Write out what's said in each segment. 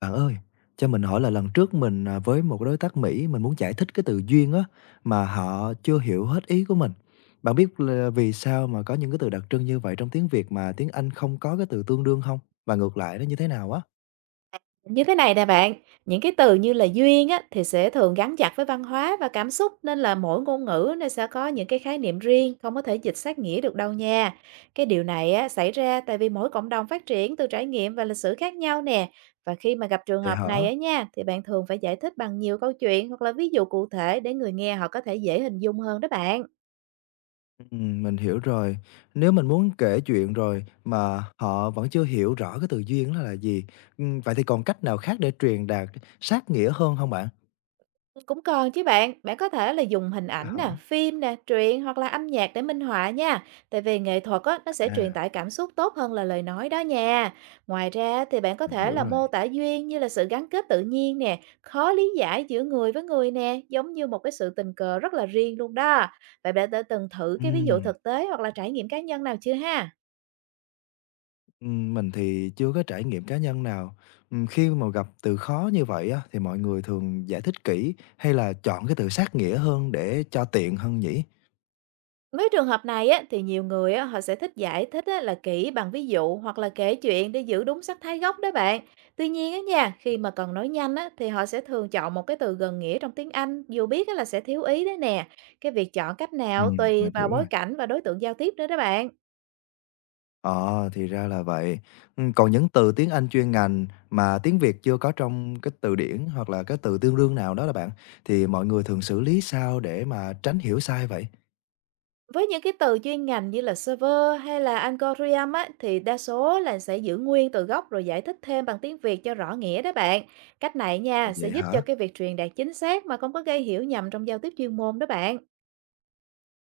Bạn ơi, cho mình hỏi là lần trước mình, với một đối tác Mỹ, mình muốn giải thích cái từ duyên á, mà họ chưa hiểu hết ý của mình. Bạn biết là vì sao mà có những cái từ đặc trưng như vậy trong tiếng Việt mà tiếng Anh không có cái từ tương đương không? Và ngược lại nó như thế nào á? Như thế này nè bạn, những cái từ như là duyên á, thì sẽ thường gắn chặt với văn hóa và cảm xúc nên là mỗi ngôn ngữ nó sẽ có những cái khái niệm riêng, không có thể dịch sát nghĩa được đâu nha. Cái điều này á, xảy ra tại vì mỗi cộng đồng phát triển từ trải nghiệm và lịch sử khác nhau nè. Và khi mà gặp trường Vậy hợp hả? này á nha, thì bạn thường phải giải thích bằng nhiều câu chuyện hoặc là ví dụ cụ thể để người nghe họ có thể dễ hình dung hơn đó bạn. Mình hiểu rồi. Nếu mình muốn kể chuyện rồi mà họ vẫn chưa hiểu rõ cái từ duyên đó là gì, vậy thì còn cách nào khác để truyền đạt sát nghĩa hơn không bạn? Cũng còn chứ bạn, bạn có thể là dùng hình ảnh Hả? nè, phim nè, truyện hoặc là âm nhạc để minh họa nha. Tại vì nghệ thuật á, nó sẽ À, truyền tải cảm xúc tốt hơn là lời nói đó nha. Ngoài ra thì bạn có mình thể hiểu là rồi. mô tả duyên như là sự gắn kết tự nhiên nè, khó lý giải giữa người với người nè, giống như một cái sự tình cờ rất là riêng luôn đó. Bạn đã từng thử cái ví dụ Ừm. thực tế hoặc là trải nghiệm cá nhân nào chưa ha? Mình thì chưa có trải nghiệm cá nhân nào. Khi mà gặp từ khó như vậy á, thì mọi người thường giải thích kỹ hay là chọn cái từ sát nghĩa hơn để cho tiện hơn nhỉ? Với trường hợp này á, thì nhiều người á, họ sẽ thích giải thích á, là kỹ bằng ví dụ hoặc là kể chuyện để giữ đúng sắc thái gốc đó bạn. Tuy nhiên á nha, khi mà cần nói nhanh á, thì họ sẽ thường chọn một cái từ gần nghĩa trong tiếng Anh, dù biết á, là sẽ thiếu ý đấy nè. Cái việc chọn cách nào tùy Mình vào hiểu bối rồi. cảnh và đối tượng giao tiếp nữa đó bạn. Ờ, thì ra là vậy. Còn những từ tiếng Anh chuyên ngành mà tiếng Việt chưa có trong cái từ điển hoặc là cái từ tương đương nào đó là bạn, thì mọi người thường xử lý sao để mà tránh hiểu sai vậy? Với những cái từ chuyên ngành như là server hay là algorithm á, thì đa số là sẽ giữ nguyên từ gốc rồi giải thích thêm bằng tiếng Việt cho rõ nghĩa đó bạn. Cách này À, nha, sẽ vậy giúp cho hả? cái việc truyền đạt chính xác mà không có gây hiểu nhầm trong giao tiếp chuyên môn đó bạn.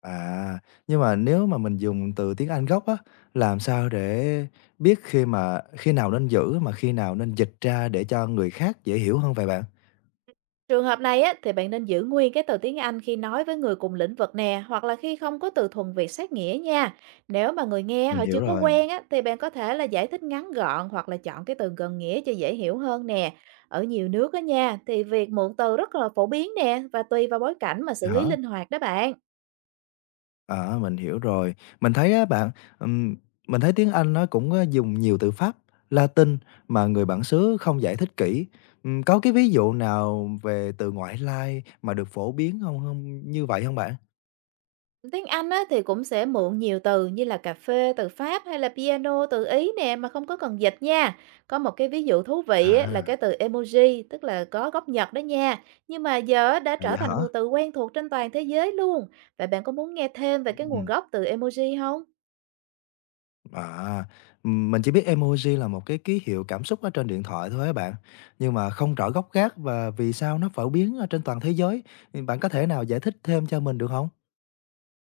À, nhưng mà nếu mà mình dùng từ tiếng Anh gốc á, làm sao để biết khi nào nên giữ mà khi nào nên dịch ra để cho người khác dễ hiểu hơn vậy bạn? Trường hợp này á, thì bạn nên giữ nguyên cái từ tiếng Anh khi nói với người cùng lĩnh vực nè, hoặc là khi không có từ thuần Việt sát nghĩa nha. Nếu mà người nghe Mình họ chưa hiểu có rồi, quen á, thì bạn có thể là giải thích ngắn gọn hoặc là chọn cái từ gần nghĩa cho dễ hiểu hơn nè. Ở nhiều nước á nha, thì việc mượn từ rất là phổ biến nè và tùy vào bối cảnh mà xử vậy lý hả? linh hoạt đó bạn. À, mình hiểu rồi. Mình thấy á bạn, ừm, mình thấy tiếng Anh nó cũng, ơ, dùng nhiều từ Pháp, Latin mà người bản xứ không giải thích kỹ. Có cái ví dụ nào về từ ngoại lai mà được phổ biến không không như vậy không bạn? Tiếng Anh á thì cũng sẽ mượn nhiều từ như là cà phê từ Pháp hay là piano từ Ý nè mà không có cần dịch nha. Có một cái ví dụ thú vị á, là cái À, từ emoji tức là có gốc Nhật đó nha. Nhưng mà giờ á, đã là trở vậy hả? thành một từ quen thuộc trên toàn thế giới luôn. Vậy bạn có muốn nghe thêm về cái nguồn Ừm. gốc từ emoji không? À, mình chỉ biết emoji là một cái ký hiệu cảm xúc ở trên điện thoại thôi á bạn, nhưng mà không rõ gốc gác và vì sao nó phổ biến ở trên toàn thế giới. Thì bạn có thể nào giải thích thêm cho mình được không?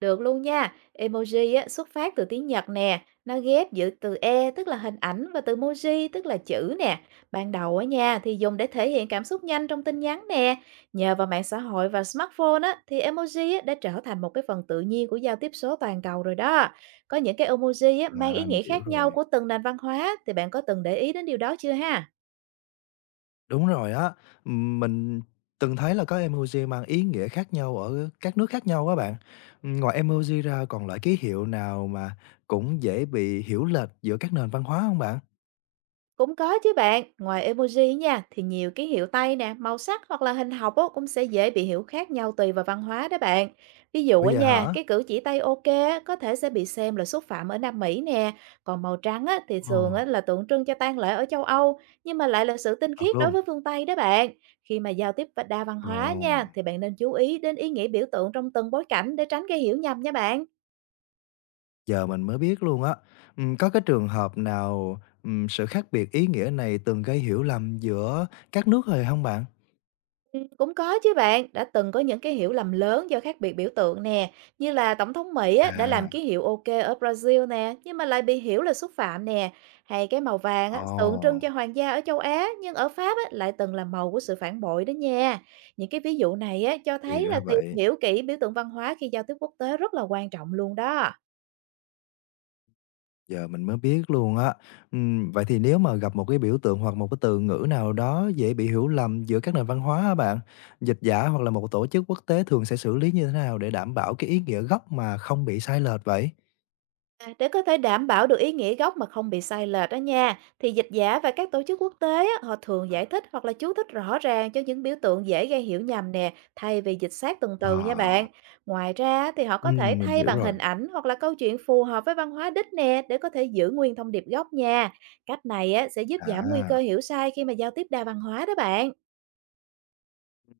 Được luôn nha. Emoji á, xuất phát từ tiếng Nhật nè. Nó ghép giữa từ e tức là hình ảnh và từ moji tức là chữ nè. Ban đầu á nha thì dùng để thể hiện cảm xúc nhanh trong tin nhắn nè. Nhờ vào mạng xã hội và smartphone á, thì emoji á, đã trở thành một cái phần tự nhiên của giao tiếp số toàn cầu rồi đó. Có những cái emoji á, mang ý À, mình nghĩa hiểu khác nhau rồi. của từng nền văn hóa, thì bạn có từng để ý đến điều đó chưa ha? Đúng rồi á, mình từng thấy là có emoji mang ý nghĩa khác nhau ở các nước khác nhau á bạn. Ngoài emoji ra còn loại ký hiệu nào mà cũng dễ bị hiểu lệch giữa các nền văn hóa không bạn? Cũng có chứ bạn, ngoài emoji nha thì nhiều ký hiệu tay nè, màu sắc hoặc là hình học á, cũng sẽ dễ bị hiểu khác nhau tùy vào văn hóa đó bạn. Ví dụ Bây ở giờ nha, hả? cái cử chỉ tay ok á, có thể sẽ bị xem là xúc phạm ở Nam Mỹ nè, còn màu trắng á, thì Ồ, thường á, là tượng trưng cho tang lễ ở châu Âu, nhưng mà lại là sự tinh thật khiết đối luôn? với phương Tây đó bạn. Khi mà giao tiếp và đa văn Ồ. hóa nha, thì bạn nên chú ý đến ý nghĩa biểu tượng trong từng bối cảnh để tránh gây hiểu nhầm nha bạn. Giờ mình mới biết luôn á. Có cái trường hợp nào, sự khác biệt ý nghĩa này từng gây hiểu lầm giữa các nước rồi không bạn? Cũng có chứ bạn, đã từng có những cái hiểu lầm lớn do khác biệt biểu tượng nè, như là Tổng thống Mỹ á, đã làm À, ký hiệu OK ở Brazil nè, nhưng mà lại bị hiểu là xúc phạm nè, hay cái màu vàng ồ, á, tượng trưng cho hoàng gia ở châu Á, nhưng ở Pháp á, lại từng là màu của sự phản bội đó nha. Những cái ví dụ này á, cho thì thấy là ra tìm vậy, hiểu kỹ biểu tượng văn hóa khi giao tiếp quốc tế rất là quan trọng luôn đó. giờ mình mới biết luôn á. Vậy thì nếu mà gặp một cái biểu tượng hoặc một cái từ ngữ nào đó dễ bị hiểu lầm giữa các nền văn hóa á bạn, dịch giả hoặc là một tổ chức quốc tế thường sẽ xử lý như thế nào để đảm bảo cái ý nghĩa gốc mà không bị sai lệch vậy? À, để có thể đảm bảo được ý nghĩa gốc mà không bị sai lệch đó nha, thì dịch giả và các tổ chức quốc tế á, họ thường giải thích hoặc là chú thích rõ ràng cho những biểu tượng dễ gây hiểu nhầm nè, thay vì dịch sát từng Ờ, từ nha bạn. Ngoài ra thì họ có thể mình thay hiểu bằng rồi. hình ảnh hoặc là câu chuyện phù hợp với văn hóa đích nè, để có thể giữ nguyên thông điệp gốc nha. Cách này á, sẽ giúp giảm nguy cơ À. hiểu sai khi mà giao tiếp đa văn hóa đó bạn.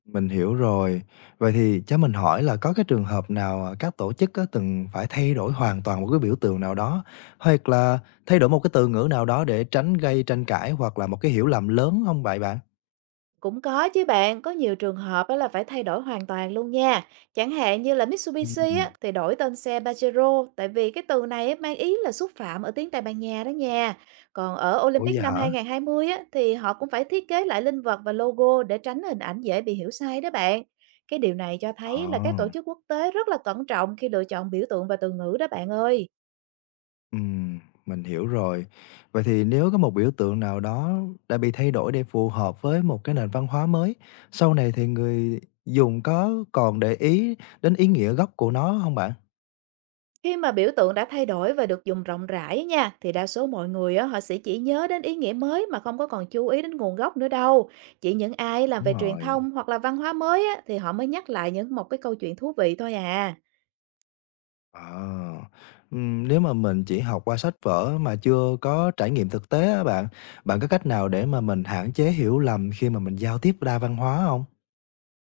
Mình hiểu rồi. Vậy thì cho mình hỏi là có cái trường hợp nào, các tổ chức á từng phải thay đổi hoàn toàn một cái biểu tượng nào đó, hoặc là thay đổi một cái từ ngữ nào đó để tránh gây tranh cãi hoặc là một cái hiểu lầm lớn không vậy bạn? Cũng có chứ bạn, có nhiều trường hợp á là phải thay đổi hoàn toàn luôn nha. Chẳng hạn như là Mitsubishi Ừm. á, thì đổi tên xe Pajero tại vì cái từ này á, mang ý là xúc phạm ở tiếng Tây Ban Nha đó nha. Còn ở Ủa, Olympic vậy năm hả? 2020 á, thì họ cũng phải thiết kế lại linh vật và logo để tránh hình ảnh dễ bị hiểu sai đó bạn. Cái điều này cho Ờ, thấy là các tổ chức quốc tế rất là cẩn trọng khi lựa chọn biểu tượng và từ ngữ đó bạn ơi. ừm, mình hiểu rồi. Vậy thì nếu có một biểu tượng nào đó đã bị thay đổi để phù hợp với một cái nền văn hóa mới, sau này thì người dùng có còn để ý đến ý nghĩa gốc của nó không bạn? Khi mà biểu tượng đã thay đổi và được dùng rộng rãi á nha, thì đa số mọi người á, họ sẽ chỉ nhớ đến ý nghĩa mới mà không có còn chú ý đến nguồn gốc nữa đâu. Chỉ những ai làm Đúng về truyền rồi. thông hoặc là văn hóa mới á, thì họ mới nhắc lại những một cái câu chuyện thú vị thôi à. À, nếu mà mình chỉ học qua sách vở mà chưa có trải nghiệm thực tế á bạn, bạn có cách nào để mà mình hạn chế hiểu lầm khi mà mình giao tiếp đa văn hóa không?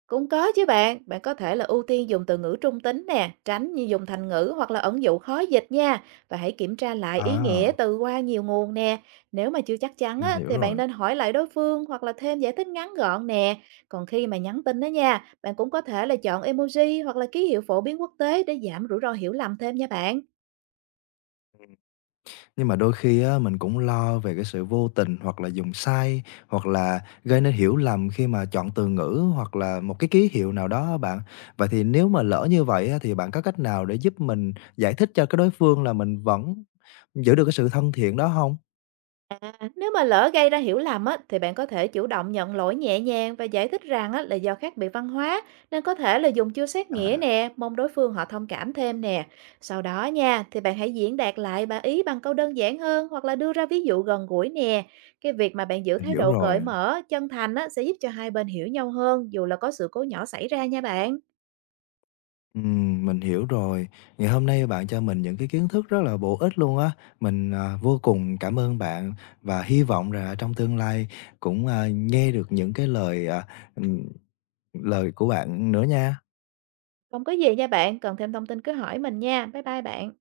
Cũng có chứ bạn, bạn có thể là ưu tiên dùng từ ngữ trung tính nè, tránh như dùng thành ngữ hoặc là ẩn dụ khó dịch nha. Và hãy kiểm tra lại ý À, nghĩa từ qua nhiều nguồn nè. Nếu mà chưa chắc chắn mình á, hiểu thì bạn rồi. nên hỏi lại đối phương hoặc là thêm giải thích ngắn gọn nè. Còn khi mà nhắn tin đó nha, bạn cũng có thể là chọn emoji hoặc là ký hiệu phổ biến quốc tế để giảm rủi ro hiểu lầm thêm nha bạn. Nhưng mà đôi khi á, mình cũng lo về cái sự vô tình hoặc là dùng sai, hoặc là gây nên hiểu lầm khi mà chọn từ ngữ hoặc là một cái ký hiệu nào đó á bạn. Vậy thì nếu mà lỡ như vậy á, thì bạn có cách nào để giúp mình giải thích cho cái đối phương là mình vẫn giữ được cái sự thân thiện đó không? Nếu mà lỡ gây ra hiểu lầm á, thì bạn có thể chủ động nhận lỗi nhẹ nhàng và giải thích rằng á, là do khác biệt văn hóa nên có thể là dùng chưa xét nghĩa À, nè, mong đối phương họ thông cảm thêm nè. Sau đó nha, thì bạn hãy diễn đạt lại bà ý bằng câu đơn giản hơn hoặc là đưa ra ví dụ gần gũi nè. Cái việc mà bạn giữ mình thái hiểu độ cởi rồi. mở, chân thành á, sẽ giúp cho hai bên hiểu nhau hơn dù là có sự cố nhỏ xảy ra nha bạn. Mình hiểu rồi. Ngày hôm nay bạn cho mình những cái kiến thức rất là bổ ích luôn á. Mình, vô cùng cảm ơn bạn và hy vọng là trong tương lai cũng, nghe được những cái lời, ừm, lời của bạn nữa nha. Không có gì nha bạn, cần thêm thông tin cứ hỏi mình nha. Bye bye bạn.